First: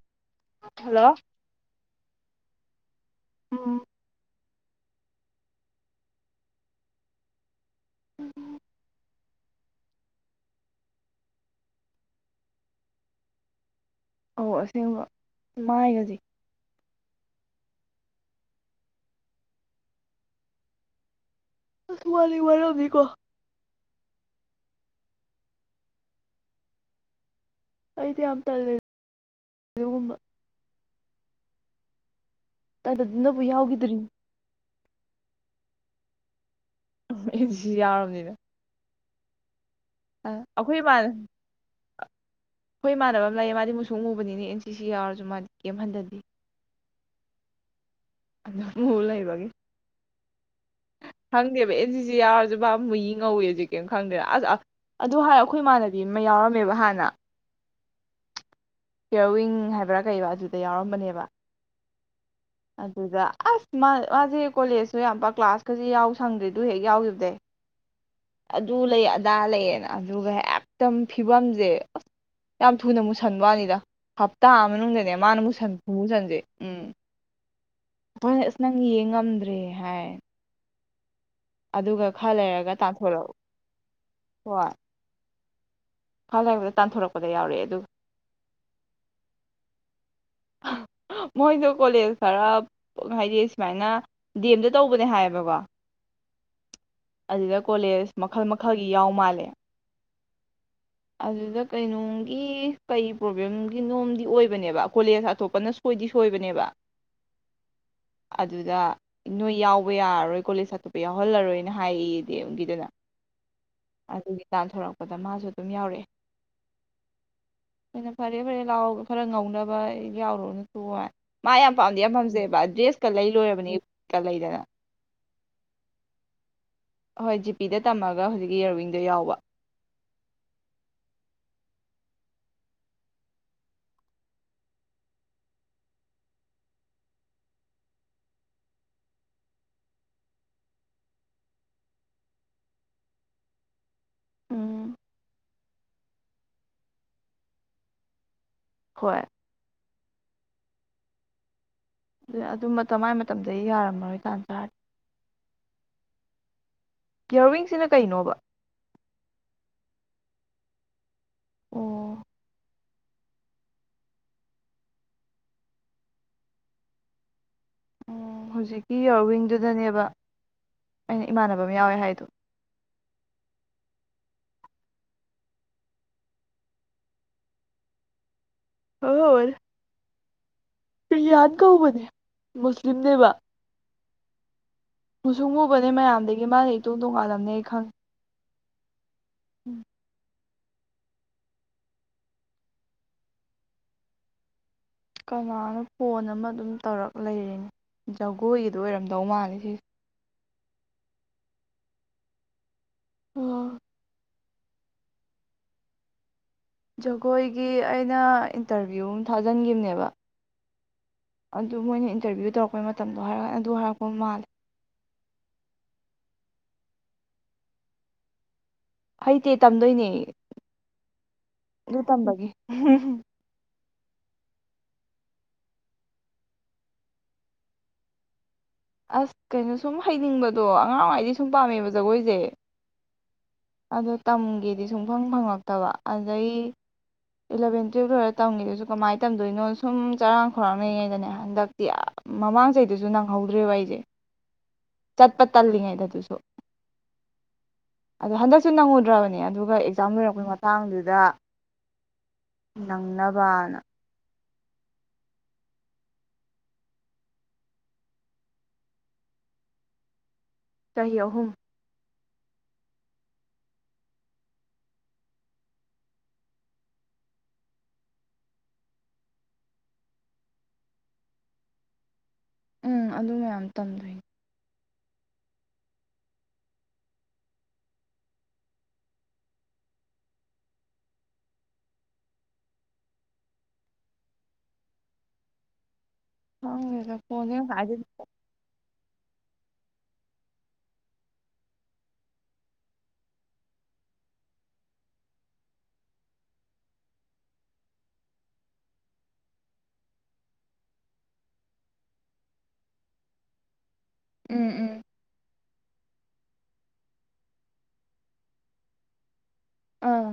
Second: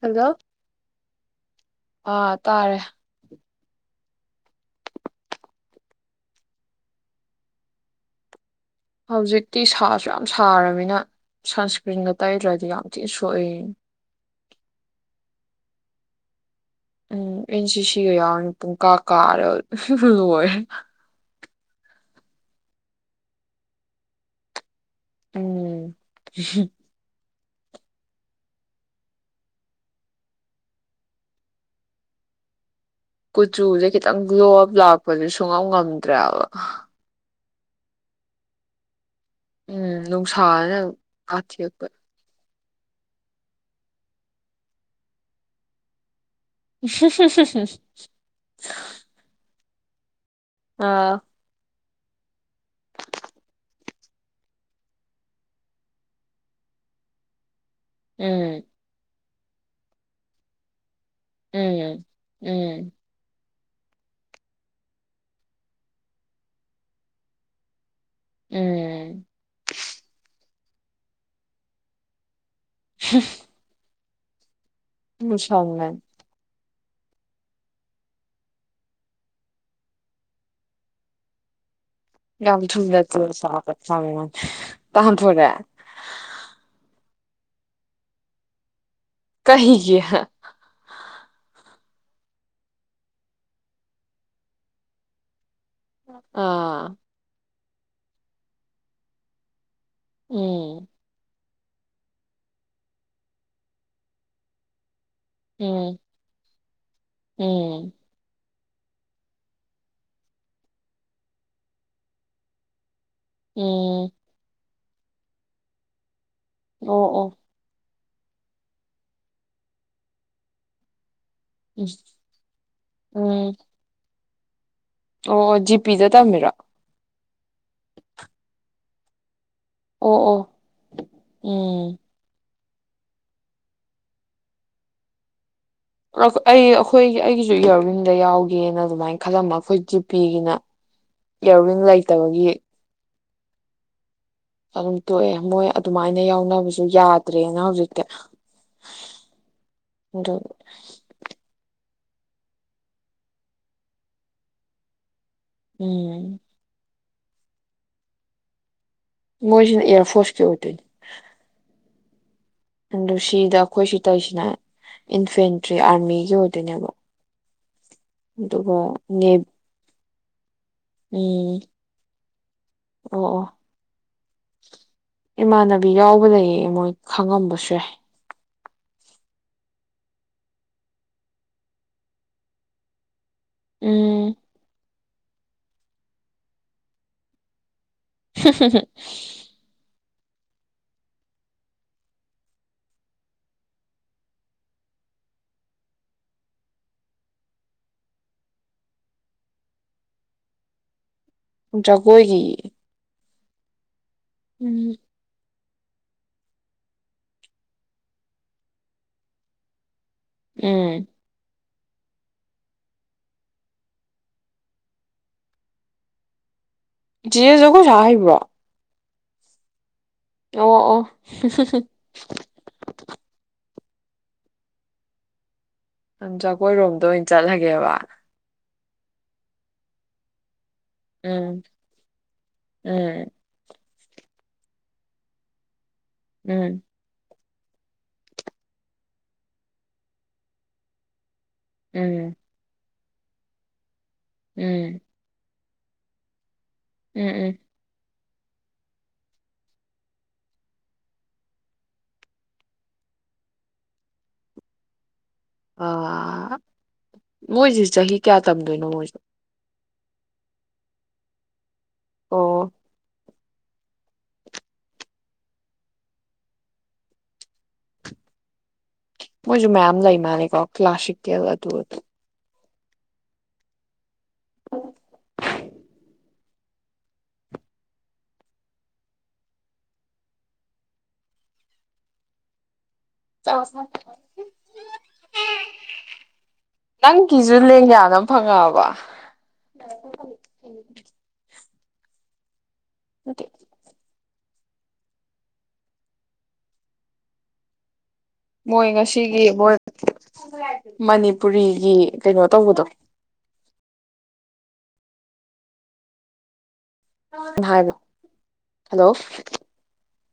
hello hello ꯑ ꯇꯥꯔꯦ ꯎ ꯎꯝ ꯍꯧꯖꯤꯛꯇꯤ ꯁꯥꯁꯨ ꯌꯥꯝ ꯁꯥꯔꯕꯅꯤꯅ ꯁꯟꯁꯀ꯭ꯔꯤꯟꯒ ꯇꯩꯗ꯭ꯔꯗꯤ ꯌꯥꯝ ꯊꯤꯅ ꯁꯣꯛꯏ ꯑꯣ ꯑꯁꯦꯡꯕ ꯃꯥꯏꯒꯁꯦ ꯎꯝ ꯑꯩꯅ ꯁꯤ ꯁꯤꯒ ꯌꯥꯎꯔꯦ ꯄꯨꯡ ꯀꯥ ꯀꯥꯔꯦ ꯂꯔꯦ ꯑꯔꯕꯤꯀꯣ ꯎꯝ ꯑꯩꯗꯤ ꯌꯥꯝ ꯇꯜꯂꯦ ꯑꯗꯨꯒꯨꯝꯕ ꯇꯟꯗꯅꯕꯨ ꯀꯨꯆꯨꯈꯤ ꯌꯥꯎꯈꯤꯗ꯭ꯔꯤꯅꯤ ꯆꯪꯣ ꯂꯥꯛꯄꯗꯤ ꯁꯨꯡꯉꯝ ꯉꯝꯗ꯭ꯔꯦꯕ ꯑꯩꯗꯤꯁꯨ ꯌꯥꯎꯔꯕꯅꯤꯅ ꯎꯝ ꯑ ꯅꯨꯡꯁꯥꯅ ꯀꯥꯊꯤꯔꯛꯄ ꯍꯣꯏ ꯏꯃꯥꯟꯅꯕ ꯑꯃ ꯂꯥꯛꯑꯦ ꯃꯥꯗꯤ ꯃꯨꯁꯨ ꯃꯨꯕꯅꯤꯅꯦ ꯑꯦꯟ ꯁꯤ ꯁꯤ ꯌꯥꯎꯔꯁꯨ ꯃꯥꯗꯤ ꯀꯦꯝ ꯍꯟꯊꯗꯤ [unintelligible] ꯍꯂ ꯏꯕꯒꯤ ꯑꯥ ꯍꯪꯦ ꯁꯤ ꯌꯥꯎꯔꯁꯨ ꯕꯥ ꯑꯃꯨꯛ ꯌꯦꯡ ꯉꯧꯋꯦꯖꯤꯛ ꯀꯔꯤꯝ ꯈꯪꯗꯦꯅ ꯑꯁ ꯑꯗꯨ ꯍꯥꯏꯔ ꯑꯩꯈꯣꯏ ꯏꯃꯥꯟꯅꯕꯤ ꯑꯃ ꯌꯥꯎꯔꯝꯃꯦꯕ ꯍꯥꯟꯅ ꯎꯝ ꯀꯤꯌꯔꯋꯤꯡ ꯍꯥꯏꯕ꯭ꯔꯥ ꯀꯩꯕ ꯑꯗꯨꯗ ꯌꯥꯎꯔꯝꯕꯅꯦꯕ ꯎꯝ ꯎꯝ ꯑꯗꯨꯗ ꯃꯥ ꯃꯥꯁꯦ ꯀꯣꯂꯦꯖꯁꯨ ꯌꯥꯝꯕ ꯀ꯭ꯂꯥꯁꯀꯁꯤ ꯌꯥꯎ ꯁꯪꯗ꯭ꯔꯤꯗꯨ ꯍꯦꯛ ꯌꯥꯎꯈꯤꯕꯗꯩ ꯑꯗꯨ ꯂꯩ ꯎꯝ ꯑꯗꯥ ꯂꯩꯌꯦꯅ ꯑꯗꯨꯒ ꯍꯦꯛ ꯝ ꯐꯤꯕꯝꯁꯦ ꯑꯁ ꯌꯥꯝ ꯊꯨꯅ ꯃꯨꯁꯟꯕꯅꯤꯗ ꯍꯥꯞꯇꯥ ꯑꯃ ꯖꯅꯦ ꯃꯥꯅ ꯃꯁ ꯃꯨꯁꯜꯃꯟ ꯃꯨꯁꯥꯟꯁꯦ ꯎꯝ ꯍꯣꯏꯅꯦ ꯑꯁ ꯅꯪ ꯌꯦꯡꯉꯝꯗ꯭ꯔꯦ ꯍꯥꯏ ꯑꯗꯨꯒ ꯈꯔ ꯊ ꯂꯩꯔꯒ ꯆ ꯇꯥꯟꯊꯣꯔꯛꯎ ꯁꯥ ꯇ ꯊꯣꯛꯣꯔꯦ ꯏꯜ ꯍꯥꯏꯕꯗ ꯇꯥꯟꯊꯣꯔꯛꯄꯗ ꯌꯥꯎꯔꯛꯑꯦ ꯑꯗꯨ ꯀꯍꯤꯒꯤ ꯃꯣꯏꯗꯣ ꯀꯣꯂꯦꯖ ꯈꯔ ꯍꯥꯏꯗꯤ ꯁꯨꯃꯥꯏꯅ ꯗꯤ ꯑꯦꯝꯗ ꯇꯧꯕꯅꯦ ꯍꯥꯏꯌꯦꯕꯀꯣ ꯑꯥ ꯑꯗꯨꯗ ꯀꯣꯂꯦꯖ ꯃꯈꯜ ꯃꯈꯜꯒꯤ ꯌꯥꯎ ꯃꯥꯜꯂꯦ ꯎꯝ ꯑꯗꯨꯗ ꯀꯩꯅꯣꯒꯤ ꯀꯩ ꯄ꯭ꯔꯣꯕ꯭ꯂꯦꯝꯒꯤ ꯅꯣꯝꯗꯤ ꯑꯣꯏꯕꯅꯦꯕ ꯀꯣꯂꯦꯖ ꯑꯇꯣꯞꯄꯅ ꯎꯝ ꯁꯣꯏꯗꯤ ꯁꯣꯏꯕꯅꯦꯕ ꯎꯝ ꯑꯗꯨꯗ ꯅꯣꯏ ꯌꯥꯎꯕ ꯌꯥꯔꯔꯣꯏ ꯀꯣꯂꯦꯖ ꯑꯇꯣꯞꯄ ꯌꯥꯎꯍꯜꯂꯔꯣꯏꯅ ꯍꯥꯏꯌꯦꯗꯤꯝꯒꯤꯗꯨꯅ ꯎꯝ ꯑꯗꯨꯒꯤ ꯇꯥꯟꯊꯣꯔꯛ ꯑꯣꯗ ꯃꯥꯁꯨ ꯑꯗꯨꯝ ꯌꯥꯎꯔꯛꯑꯦ ꯑꯣ ꯑꯣ ꯑꯩꯅ ꯐꯔꯦ ꯐꯔꯦ ꯂꯥꯎ ꯈꯔ ꯉꯧꯅꯕ ꯑꯩ ꯌꯥꯎꯔꯣꯅꯨ ꯇꯣꯛꯑꯣ ꯍꯥꯏ ꯃꯥ ꯌꯥꯝ ꯎꯝ ꯄꯥꯝꯗꯤ ꯌꯥꯝ ꯄꯥꯝꯖꯩꯑꯕ ꯗ꯭ꯔꯦꯁꯀ ꯂꯩ ꯎꯝ ꯂꯣꯏꯔꯕꯅꯤ ꯀ ꯂꯩꯗꯅ ꯑꯣ ꯖꯤꯄꯤꯗ ꯇꯝꯃꯤꯔꯣ ꯍꯣꯏ ꯖꯤꯄꯤꯗ ꯇꯝꯃꯒ ꯍꯧꯖꯤꯛꯀꯤ ꯏꯔꯋꯤꯡꯗ ꯌꯥꯎꯕ ꯑꯣ ꯑꯣ ꯎꯝ ꯑꯁ ꯑꯩ ꯑꯩꯈꯣꯏꯒꯤ ꯑꯩꯒꯤꯁꯨ ꯏꯌꯥꯔꯋꯤꯡꯗ ꯌꯥꯎꯒꯦꯅ ꯑꯗꯨꯃꯥꯏꯅ ꯈꯜꯂꯝꯕ ꯑꯩꯈꯣꯏ ꯖꯤꯄꯤꯒꯤꯅ ꯏꯌꯥꯔꯋꯤꯡ ꯂꯩꯇꯕꯒꯤ ꯑꯗꯨꯝ ꯎꯝ ꯇꯣꯛꯑꯦ ꯃꯣꯏ ꯑꯗꯨꯃꯥꯏꯅ ꯌꯥꯎ ꯈꯅꯕꯁꯨ ꯌꯥꯗ꯭ꯔꯦꯅ ꯍꯧꯖꯤꯛꯇ ꯍꯣꯏ ꯑꯗꯨ ꯑꯗꯨ ꯃꯇꯝ ꯃꯥꯏ ꯃꯇꯝꯗ ꯌꯥꯔꯝꯃꯔꯣꯏ ꯇꯥꯟ ꯇꯔꯒꯦ ꯎꯝ ꯏꯌꯥꯔꯋꯤꯡꯁꯤꯅ ꯀꯩꯅꯣꯕ ꯃꯣꯏꯁꯤꯅ ꯑꯦꯔ ꯐꯣꯔꯁ ꯀꯦ ꯑꯣꯏꯗꯣꯏꯅꯤ ꯑꯣ ꯑ ꯁꯤꯗ ꯑꯩꯈꯣꯏ ꯁꯤ ꯇꯧꯔꯤꯁꯤꯅ ꯏꯟꯐꯦꯟꯇ꯭ꯔꯤ ꯑꯥꯔꯃꯤꯒꯤ ꯑꯣꯏꯗꯣꯏꯅꯦꯕ ꯑꯣ ꯑꯗꯨꯒ ꯍꯧꯖꯤꯛꯀꯤ ꯅꯦ ꯌꯥꯔꯋꯤꯡꯗꯨꯗꯅꯦꯕ ꯑꯩꯅ ꯎꯝ ꯏꯃꯥꯟꯅꯕ ꯑꯃ ꯌꯥꯎꯋꯦ ꯍꯥꯏꯗꯣ ꯑꯣ ꯑꯣ ꯏꯃꯥꯟꯅꯕꯤ ꯌꯥꯎꯕ ꯂꯩꯌꯦ ꯃꯣꯏ ꯈꯪꯉꯝꯕꯁꯨ ꯌꯥꯏ ꯍꯥꯉꯝꯃꯅꯤ ꯀ꯭ꯔꯤꯌꯥꯟ ꯀꯧꯕꯅꯦ ꯃꯨꯁꯂꯤꯝꯅꯦꯕ ꯎꯝ ꯨꯃꯨꯁꯨꯛ ꯉꯨꯕꯅꯦ ꯃꯌꯥꯝꯗꯒꯤ ꯃꯥꯅ ꯏꯇꯣꯟ ꯇꯣꯡꯉꯥꯜꯂꯝꯅꯦ ꯑꯩ ꯈꯪꯉꯦ ꯍꯝ ꯍꯝ ꯍꯝ ꯎꯝ ꯀꯅꯥꯅꯣ ꯐꯣꯟ ꯑꯃ ꯑꯗꯨꯝ ꯇꯧꯔꯛ ꯂꯩꯔꯤꯅꯦ ꯖꯒꯣꯏꯒꯤꯗꯣ ꯑꯣꯏꯔꯝꯗꯧ ꯃꯥꯜꯂꯦ ꯁꯤꯁꯦ ꯖꯒꯣꯏꯒꯤ ꯑꯣ ꯎꯝ ꯖꯒꯣꯏꯒꯤ ꯑꯩꯅ ꯏꯟꯇꯔꯚꯤꯌꯨ ꯑꯃ ꯊꯥꯖꯤꯟꯈꯤꯕꯅꯦꯕ ꯎꯝ ꯑꯗꯨ ꯃꯣꯏꯅ ꯏꯟꯇꯔꯚꯤꯌꯨ ꯇꯧꯔꯛꯄꯩ ꯃꯇꯝꯗꯣ ꯍꯥꯏꯔꯛ ꯑꯗꯨ ꯍꯥꯏꯔꯛꯄ ꯃꯥꯜꯂꯦ ꯆꯤꯌꯦ ꯖꯒꯣꯏ ꯁꯥ ꯍꯩꯕ꯭ꯔꯣ ꯍꯩꯇꯦ ꯇꯝꯗꯣꯏꯅꯦ ꯑꯣ ꯑꯣ ꯍꯝ ꯍꯝ ꯍꯝ ꯑꯗꯨ ꯇꯝꯕꯒꯤ ꯅꯪ ꯖꯀꯣꯏꯔꯣꯝꯗ ꯑꯣꯏꯅ ꯆꯠꯂꯒꯦꯕ ꯑꯁ ꯀꯩꯅꯣ ꯁꯨꯝ ꯍꯩꯅꯤꯡꯕ ꯑꯗꯣ ꯑꯉꯥꯡꯋꯥꯉꯩꯗꯤ ꯁꯨꯝ ꯎꯝ ꯄꯥꯝꯃꯦꯕ ꯖꯒꯣꯏꯁꯦ ꯎꯝ ꯑꯗꯣ ꯇꯝꯒꯦꯗꯤ ꯁꯨꯡꯐꯪ ꯐꯪꯉꯛꯇꯕ ꯑꯗꯩ ꯎꯝ ꯏꯂꯚꯦꯟ ꯇꯨꯌꯦꯜ ꯂꯣꯏꯔ ꯇꯝꯈꯤꯗꯣꯏꯁꯨ ꯀꯃꯥꯏꯅ ꯇꯝꯗꯣꯏꯅꯣ ꯁꯨꯝ ꯆꯔꯥꯡ ꯈꯔꯥꯡꯅꯔꯤꯉꯩꯗꯅꯦ ꯍꯟꯗꯛꯇꯤ ꯎꯝ ꯃꯃꯥꯡ ꯆꯍꯤꯩ ꯑꯗꯨꯁꯨ ꯅꯪ ꯍꯧꯗ꯭ꯔꯦ ꯋꯥꯏꯁꯦ ꯎꯝ ꯇꯜꯜꯂꯤ ꯏꯗ ꯑꯗꯨꯁꯨꯣ ꯎꯝ ꯎꯝ ꯑꯗꯣ ꯍꯟꯗꯛꯁꯨ ꯅꯪꯉꯨꯗ꯭ꯔꯕꯅꯦ ꯑꯗꯨꯒ ꯑꯦꯛꯖꯥꯝ ꯂꯣꯏꯔꯛꯄꯩ ꯃꯇꯥꯡꯗꯨꯗ ꯅꯪꯅꯕꯅ ꯑ ꯃꯣꯏꯁꯤ ꯆꯍꯤ ꯀꯌꯥ ꯇꯝꯗꯣꯏꯅꯣ ꯃꯣꯏꯁꯨ ꯀ ꯑꯍꯨꯝ ꯑꯣ ꯃꯣꯏꯁꯨ ꯃꯌꯥꯝꯌꯥꯝ ꯂꯩ ꯃꯥꯅꯦ ꯀꯣ ꯀ꯭ꯂꯁꯤꯛ ꯀꯦꯜ ꯑꯗꯨ ꯑꯗꯨ ꯎꯝ ꯑꯗꯨ ꯃꯌꯥꯝ ꯇꯝꯗꯣꯏꯅꯦ ꯆꯁ ꯈꯪꯗꯦꯗ ꯐꯣꯟꯁꯦ ꯅꯪꯒꯤꯁꯨ ꯉꯁꯥꯏꯗꯩ ꯂꯦꯡꯌꯥꯅ ꯐꯪꯉꯛꯑꯕ [unintelligible] ꯑꯣꯀꯦ ꯃꯣꯏ ꯉꯁꯤꯒꯤ ꯃꯣꯏ ꯃꯅꯤꯄꯨꯔꯤꯒꯤ ꯀꯩꯅꯣ ꯇꯧꯕꯗꯣ ꯎꯝ ꯎꯝ ꯍꯜꯂꯣ ꯑꯥ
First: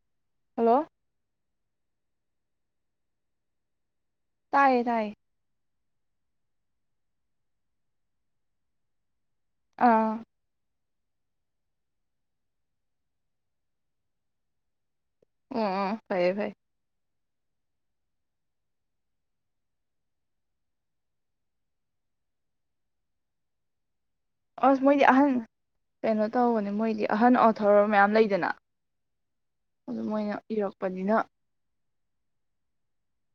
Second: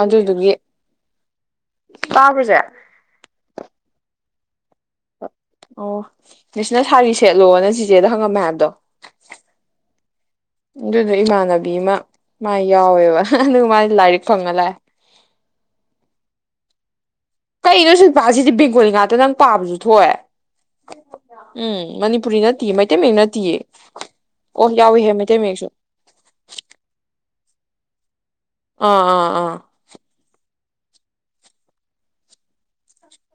ꯑꯗꯨꯗꯨꯒꯤ ꯍꯜꯂꯣ ꯕꯥꯕꯖꯦ ꯇꯌꯦ ꯇꯌꯦ ꯑꯣ ꯃꯤꯁꯅ ꯁꯥꯔꯤ ꯁꯦꯠꯂꯣ ꯅ ꯆꯤꯆꯦꯗ ꯍꯪꯉꯝꯃꯦ ꯍꯥꯏꯕꯗꯣ ꯑꯥ ꯑꯗꯨꯗꯣ ꯏꯃꯥꯟꯅꯕꯤ ꯑꯃ ꯃꯥ ꯌꯥꯎꯋꯦꯕ ꯑꯗꯨꯒ ꯃꯥ ꯂꯥꯏꯔꯤꯛ ꯐꯪꯉ ꯂꯥꯛꯑꯦ ꯑꯣ ꯐꯌꯦ ꯐꯥꯏ ꯀꯩꯅꯣ ꯁꯤ ꯄꯁꯤꯗꯤ ꯕꯦꯡꯒꯣꯂꯤ ꯉꯥꯛꯇ ꯅꯪ ꯄꯥꯕꯁꯨ ꯊꯣꯛꯑꯦ ꯎꯝ ꯃꯅꯤꯄꯨꯔꯤ ꯅꯠꯇꯦ ꯃꯩꯇꯩ ꯃꯌꯦꯛ ꯅꯠꯇꯤ ꯑꯁ ꯃꯣꯏꯗꯤ ꯑꯍꯟ ꯀꯩꯅꯣ ꯇꯧꯕꯅꯦ ꯃꯣꯏꯗꯤ ꯑꯍꯟ ꯑꯁ ꯊꯧꯔꯝ ꯃꯌꯥꯝ ꯂꯩ ꯗꯅ ꯑꯥ ꯑꯥ ꯑꯥ ꯑꯗꯨ ꯃꯣꯏꯅ ꯏꯔꯛꯄꯅꯤꯅ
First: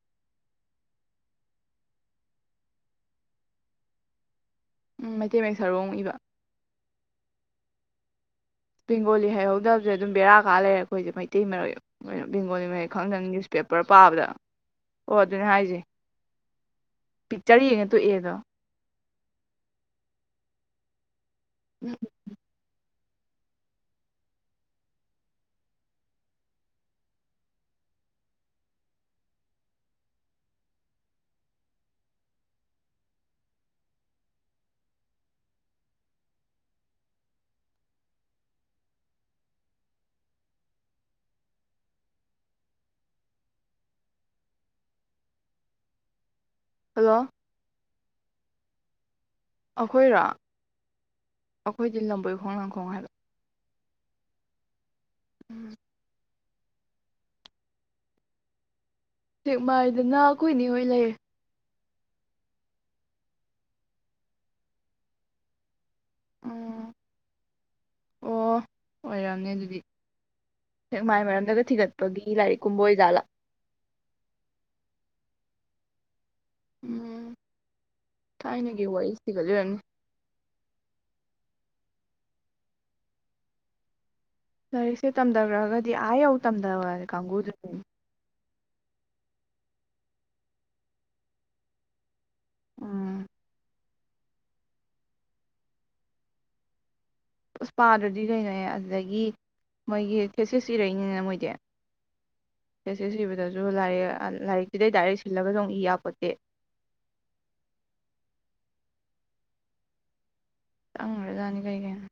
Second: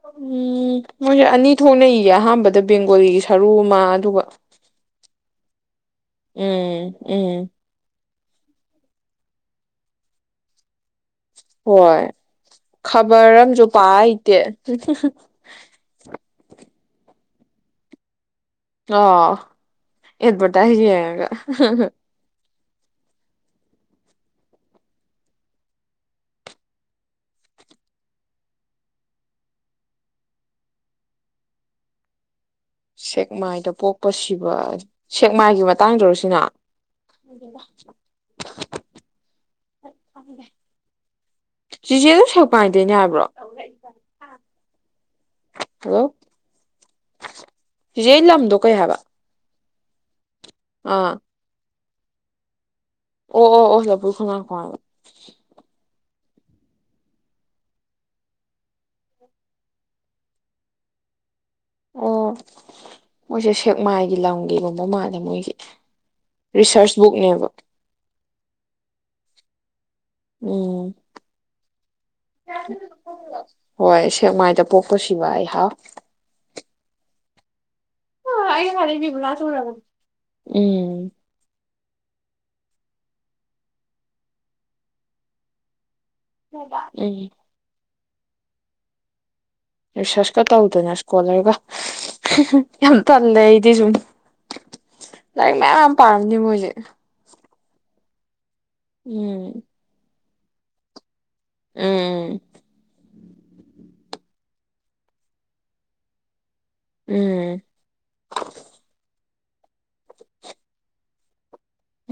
ꯎꯝ ꯃꯣꯏꯁꯦ ꯑꯅꯤ ꯊꯣꯛꯅ ꯏꯌꯦꯦ ꯑꯍꯥꯟꯕꯗ ꯕꯦꯡꯒꯣꯂꯤꯒꯤ ꯁꯔꯨ ꯑꯃ ꯑꯗꯨꯒ ꯇꯦꯃꯦ ꯁꯔꯨꯡ ꯎꯝ ꯎꯝ ꯕꯦꯡꯒꯣꯂꯤ ꯍꯩꯍꯧꯗꯕꯁꯦ ꯑꯗꯨꯝ ꯕꯦꯔꯥ ꯀ ꯂꯩꯔꯦꯄꯣ ꯑꯩꯈꯣꯏꯁꯦ ꯃꯩꯇꯩ ꯍꯣꯏ ꯃꯔꯌꯦꯛꯣꯏ ꯕꯦꯡꯒꯣꯂꯤ ꯃꯔꯩ ꯈꯪꯗꯪ ꯈꯕꯔ ꯑꯝꯁꯨ ꯄꯥ ꯅ꯭ꯌꯨꯁꯄꯦꯄꯔ ꯄꯥꯕꯗ ꯍꯩꯇꯦ ꯑꯣ ꯑꯗꯨꯅꯦ ꯍꯥꯏꯁꯦ ꯄꯤꯛꯆꯔ ꯌꯦꯡꯉ ꯇꯣꯛꯑꯦꯗꯣ ꯑ ꯌꯦꯠꯄꯇ ꯍꯥꯏ ꯌꯥꯉꯒ ꯍ ꯍ ꯁꯦꯛꯃꯥꯏꯗ ꯄꯣꯛꯄ ꯁꯤꯕ ꯁꯦꯛꯃꯥꯏꯒꯤ ꯃꯇꯥꯡꯗꯧꯔꯁꯤꯅ ꯆꯆꯦ ꯑꯗꯨ ꯁꯦꯛꯃꯥꯏ ꯗꯩꯅꯦ ꯍꯥꯏꯕ꯭ꯔꯣ ꯍꯜꯂꯣ ꯍꯜꯂꯣ ꯆꯦꯆꯦ ꯂꯝ ꯗꫭ ꯀꯩꯍꯕ ꯑꯩꯈꯣꯏꯔꯥ ꯑꯥ ꯑꯩꯈꯣꯏꯗꯤ ꯂꯝꯕꯣꯏ ꯈꯣꯡꯅꯥꯡꯈꯣꯡ ꯍꯥꯏ ꯑꯣ ꯑꯣ ꯑꯣ ꯍ ꯂꯄ ꯈꯅ ꯀ ꯁꯦꯛꯃꯥꯏꯗꯅ ꯀꯈꯣꯏꯏꯅꯤ ꯍꯣꯏ ꯂꯩ ꯑꯣ ꯃꯣꯏꯁꯦ ꯁꯦꯛꯃꯥꯏꯒꯤ ꯂꯝꯒꯤꯒꯨꯝꯕ ꯃꯥꯜꯂꯦ ꯃꯣꯏꯒꯤ ꯎꯝ ꯔꯤꯁꯔꯁ ꯕꯨꯛꯅꯦꯕ ꯑꯣ ꯑꯣꯏꯔꯝꯅꯦ ꯑꯗꯨꯗꯤ ꯎꯝ ꯁꯦꯛꯃꯥꯏ ꯃꯔꯝꯗꯒ ꯊꯤꯒꯠꯄꯒꯤ ꯂꯥꯏꯔꯤꯛꯀꯨꯝꯕ ꯑꯣꯏꯖꯥꯠꯂꯥ ꯍꯣꯏ ꯁꯦꯛꯃꯥꯏꯗ ꯄꯣꯛꯄꯁꯤꯕ ꯑꯩꯍꯥꯎ ꯎꯝ ꯑ ꯑꯩ ꯊꯥꯏꯅꯒꯤ ꯋꯥꯔꯤ ꯐꯔꯦꯕꯂ ꯊꯤꯒꯠꯂꯤ ꯁꯔ ꯑꯣꯏꯔꯝꯅꯤ ꯎꯝ ꯂꯥꯏꯔꯤꯛꯁꯦ ꯇꯝꯊꯈ꯭ꯔꯛꯑꯒꯗꯤ ꯑꯗꯨꯗꯤ ꯑ ꯑꯧ ꯇꯝ ꯇꯔ ꯎꯝ ꯀꯪꯉꯨꯗ ꯔꯤꯁꯔꯁꯀ ꯇꯧꯗꯅ ꯏꯁꯀꯣꯂꯔꯒ ꯌꯥꯝ ꯇꯂꯦ ꯏꯗꯤꯁꯨ ꯂꯥꯏꯔꯤꯛ ꯃꯌꯥꯝ ꯌꯥꯝ ꯄꯥꯔꯝꯅꯦ ꯃꯣꯏꯁꯦ ꯎꯄꯥꯥꯗ꯭ꯔꯗꯤ ꯀꯩꯅꯦ ꯑꯗꯨꯗꯒꯤ ꯎꯝ ꯃꯣꯏꯒꯤ ꯁꯦꯁꯦꯁ ꯏꯔꯏꯅꯤ ꯃꯣꯏ ꯎꯝ ꯎꯝ ꯁꯤꯕꯗꯁꯨ ꯂꯥꯏꯔꯤꯛ ꯂꯥꯏꯔꯤꯛꯁꯤꯗꯩ ꯗꯥꯏꯔꯦꯛ ꯁꯤꯜꯂꯒꯁꯨ ꯑꯃꯨꯛ ꯏ ꯌꯥꯄꯣꯠꯇꯦ ꯎꯝ ꯇꯪꯔ ꯌꯥꯅꯤ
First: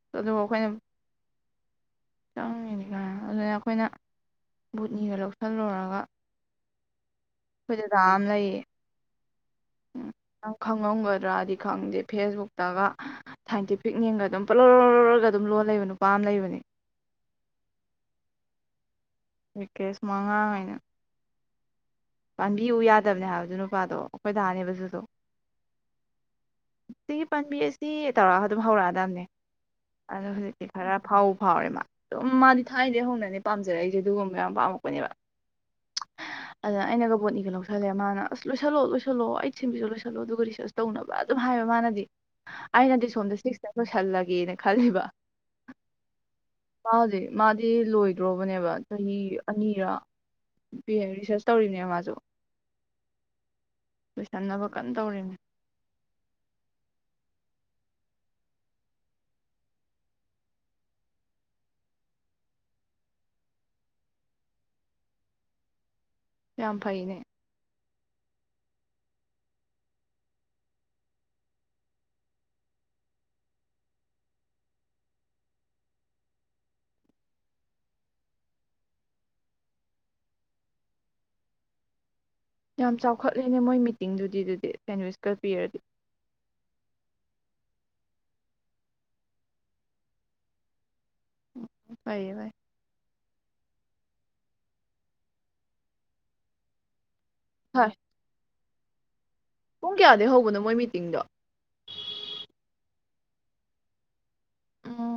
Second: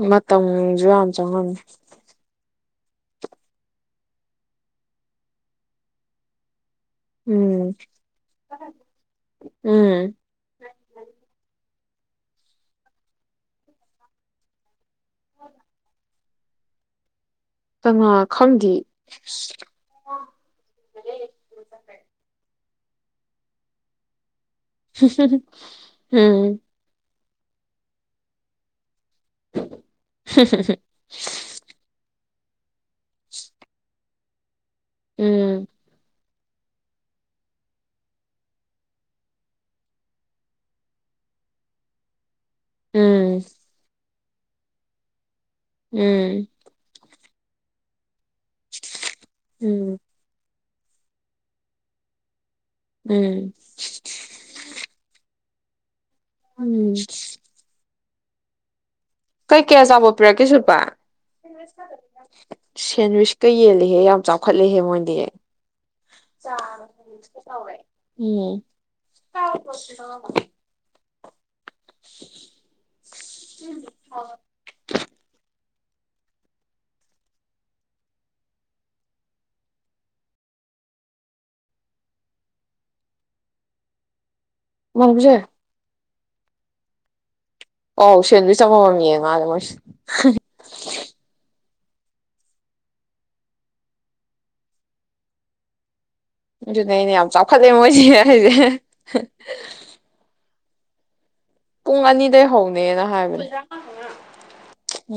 ꯃꯇꯝꯁꯨ ꯌꯥꯝ ꯆꯪꯉꯅꯤ ꯆꯪꯉꯤꯅꯤ ꯀꯥꯏꯅ ꯑꯗꯨꯅ ꯑꯩꯈꯣꯏꯅ ꯕꯨꯠꯅꯤꯒ ꯂꯧꯁꯤꯜꯂꯨꯔꯒ ꯎꯝ ꯑꯩꯈꯣꯏꯁꯨꯗꯥ ꯑꯃ ꯂꯩꯌꯦ [unintelligible] ꯎꯝ ꯅꯪ ꯈꯪꯉꯝꯒꯗ꯭ꯔꯥꯗꯤ ꯈꯪꯗꯦ ꯐꯦꯁꯕꯨꯛꯇꯒ ꯁꯥꯏꯟꯇꯤꯐꯤꯛ ꯌꯦꯡꯒ ꯑꯗꯨꯝ ꯄꯣꯠꯂꯔꯨꯔꯒ ꯑꯗꯨꯝ ꯂꯣꯜ ꯂꯩꯕ ꯅꯨꯄꯥ ꯑꯃ ꯂꯩꯕꯅꯤ ꯀꯪꯂꯥ ꯈꯪꯗꯤꯌꯦ ꯑꯦ ꯀꯦꯁ ꯃꯉꯥꯡ ꯍꯥꯏꯅ ꯕꯤꯎ ꯌꯥꯗꯕꯅꯦ ꯍꯥꯏꯕ ꯗꯨ ꯅꯨꯄꯥꯗꯣ ꯑꯩꯈꯣꯏ ꯗꯥꯅꯦꯕꯗꯨꯁꯨ ꯎꯝ ꯁꯤꯒꯤ ꯄꯥꯟꯕꯤ ꯑꯁꯤ ꯇꯧꯔꯥꯛ ꯑꯗꯨꯝ ꯍꯧꯔꯛꯑꯗꯕꯅꯦ ꯑꯗꯣ ꯍꯧꯖꯤꯛꯇꯤ ꯈꯔ ꯐꯥꯎꯕꯨ ꯐꯥꯎꯔꯦ ꯃꯥ ꯎꯝ ꯃꯥꯗꯤ ꯊꯥꯏꯅꯗꯤ ꯍꯧꯅꯅꯦ ꯄꯥꯝꯔꯛꯏꯁꯦ ꯑꯗꯨꯒꯨꯝꯕ ꯌꯥꯝ ꯄꯥꯝꯃꯛ ꯎꯝ ꯑꯗ ꯑꯩꯅꯒ ꯕꯣꯠꯅꯤꯒ ꯂꯧꯁꯤꯁꯜꯂꯦ ꯃꯥꯅ ꯑꯁ ꯂꯣꯏꯁꯤꯜꯂꯣ ꯂꯣꯏꯁꯤꯜꯂꯣ ꯑꯩꯠ ꯁꯤꯝꯕꯤꯁꯨ ꯂꯣꯏꯁꯤꯜꯂꯣ ꯑꯗꯨꯒ ꯔꯤꯁꯔꯁ ꯇꯧꯅꯕ ꯑꯗꯨꯝ ꯍꯥꯏꯕ ꯃꯥꯅꯗꯤ ꯑꯩꯅꯗꯤ ꯁꯣꯝꯗ ꯎꯝ ꯁꯤꯁ ꯇ ꯂꫭꯏꯁꯜꯂ ꯒꯦꯅ ꯈꯜꯂꯤꯕ ꯎꯝ ꯃꯥꯗꯤ ꯃꯥꯗꯤ ꯂꯣꯏ ꯗ꯭ꯔꯣꯕꯅꯦꯕ ꯆꯍꯤ ꯎꯝ ꯑꯅꯤꯔꯥ ꯎꯝ ꯔꯤ ꯔꯤꯁꯔꯁ ꯇꯧꯔꯤꯅꯦ ꯃꯥꯁꯨ ꯎꯝ ꯂꯣꯏꯁꯟꯅꯕ ꯀꯟꯅ ꯇꯧꯔꯤꯕꯅꯦ ꯎꯝ ꯀꯩ ꯀꯩ ꯑꯆꯥꯕꫭꯠ ꯄꯤꯔꯛꯀꯦ ꯁꯤꯜꯄꯥ ꯁꯦꯟꯋꯤꯁꯀ ꯁꯦꯟꯋꯤꯁꯀ ꯌꯦꯜꯜꯂꯤꯍꯦ ꯌꯥꯝ ꯆꯥꯎꯈꯠꯂꯤꯍꯦ ꯃꯣꯏꯗꯤ ꯌꯥꯝ ꯆꯥꯒ ꯐꯩꯅꯦ ꯁꯦꯟꯋꯤꯁꯀ ꯇꯧꯔꯦ ꯎꯝ [unintelligible] ꯎꯝ ꯍꯥꯎꯋꯦ ꯌꯥꯝ ꯆꯥꯎꯈꯠꯂꯦꯅꯦ ꯃꯣꯏ ꯃꯤꯇꯤꯡꯗꯨꯗꯤ ꯗꯨ ꯁꯦꯟꯋꯤꯁꯀ ꯃꯝꯁꯦ ꯄꯤꯔꯗꯤ ꯑꯣ ꯁꯦꯟꯋꯤꯁ ꯑꯃ ꯃꯝ ꯌꯦꯟ ꯃꯥꯂꯦ ꯃꯣꯏꯁꯦ ꯎꯝ ꯐꯩꯌꯦ ꯐꯩ ꯑꯗꯨꯅꯦ ꯑꯩꯅ ꯌꯥꯝ ꯆꯥꯎꯈꯠꯂꯦ ꯍꯣꯏ ꯃꯣꯏꯁꯦ ꯍꯥꯏꯁꯦ ꯍ ꯄꯨꯡ ꯀꯌꯥꯗꯩ ꯍꯧꯕꯅꯣ ꯃꯣꯏ ꯃꯤꯇꯤꯡꯗꯣ ꯄꯨꯡ ꯑꯅꯤꯗꯩ ꯍꯧꯅꯦꯅ ꯍꯥꯏꯕꯅꯦ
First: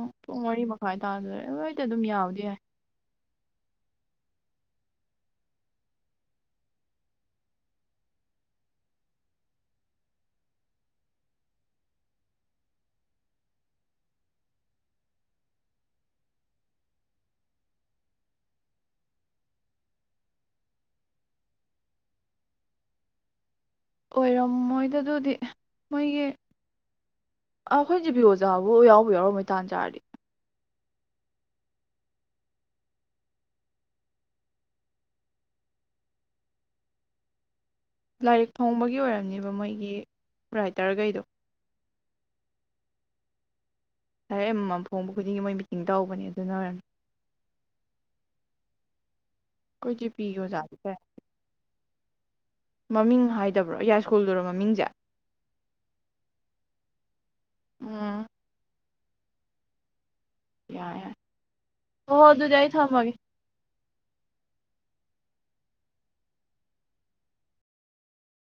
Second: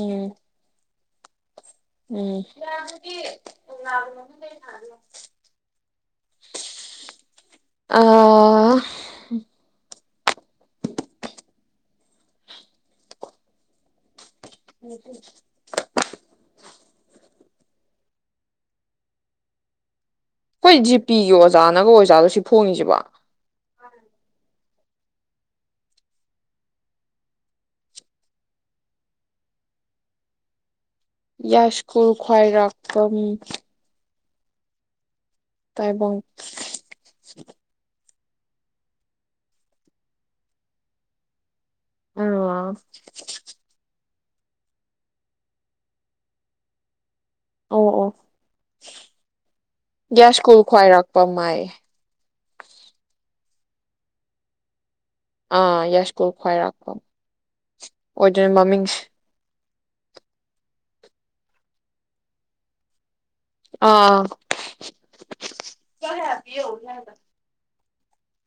ꯎꯝ ꯇꯥꯗꫭꯔꯦ ꯑꫭꯏꯠ ꯎꯝ ꯑꯥ [inaudible] ꯑꯩꯈꯣꯏ ꯖꯤꯄꯤꯒꯤ ꯑꯣꯖꯥꯅꯒ ꯑꯣꯖꯥꯠꯂꫭ ꯁꯤ ꯐꯣꯡꯉꯤꯁꯤꯕꫭ ꯑꯣꯏꯔꯝꯃꯣꯏꯗ ꯑꯗꯨꯗꯤ ꯃꯣꯏꯒꯤ ꯑꯩꯈꯣꯏ ꯖꯤ ꯕꯤꯌꯣꯖꯥꯕꯨ ꯌꯥꯎꯕ ꯌꯥꯎꯔꯝꯃꯣꯏ ꯇꯥꯟꯖꯥꯔꯗꯤ ꯌꯥꯁꯀꯜ ꯈ꯭ꯋꯥꯏꯔꯥꯛꯗ ꯇꯥꯏꯕꯪ ꯂꯥꯏꯔꯤꯛ ꯐꯣꯡꯕꯒꯤ ꯑꯣꯏꯔꯝꯅꯦꯕ ꯃꯣꯏꯒꯤ ꯔꯥꯏꯇꯔꯈꯩꯗꯣ ꯑ ꯇꯔꯦ ꯑꯃꯃꯝ ꯐꯣꯡꯕ ꯈꯨꯗꯤꯡꯒꯤ ꯃꯣꯏ ꯃꯤꯇꯤꯡ ꯇꯧꯕꯅꯦ ꯑꯗꯨꯅ ꯑꯣꯏꯔꯝꯅꯤ ꯑ ꯑ ꯑꯩꯈꯣꯏ ꯖꯤꯄꯤꯒꯤ ꯭ꯁ ꯀꯨꯜ ꯑꯣꯖꯥꯗꯤ ꯈ꯭ꯋꯥꯥꯏ ꯀꯩ ꯔꯥꯛꯄ ꯃꯥꯥꯏ ꯃꯃꯤꯡ ꯍꯥꯏꯗꯕ꯭ꯔꯣ ꯌꯥꯏ ꯁ꯭ꯀꯨꯜꯗꯨꯔꯣ ꯃꯃꯤꯡꯁꯦ ꯑꯥ ꯌꯥꯁꯀꯨꯔ ꯈ꯭ꯋꯥꯏꯔꯥꯛꯨꯝ ꯎꯝ ꯑꯣꯏꯗꯣꯏꯅꯤ ꯃꯃꯤꯡꯁꯦ ꯌꯥ ꯌꯥ ꯍ ꯑꯣ ꯑꯗꯨꯣꯖꯏ ꯊꯥꯃꯒ ꯑꯥ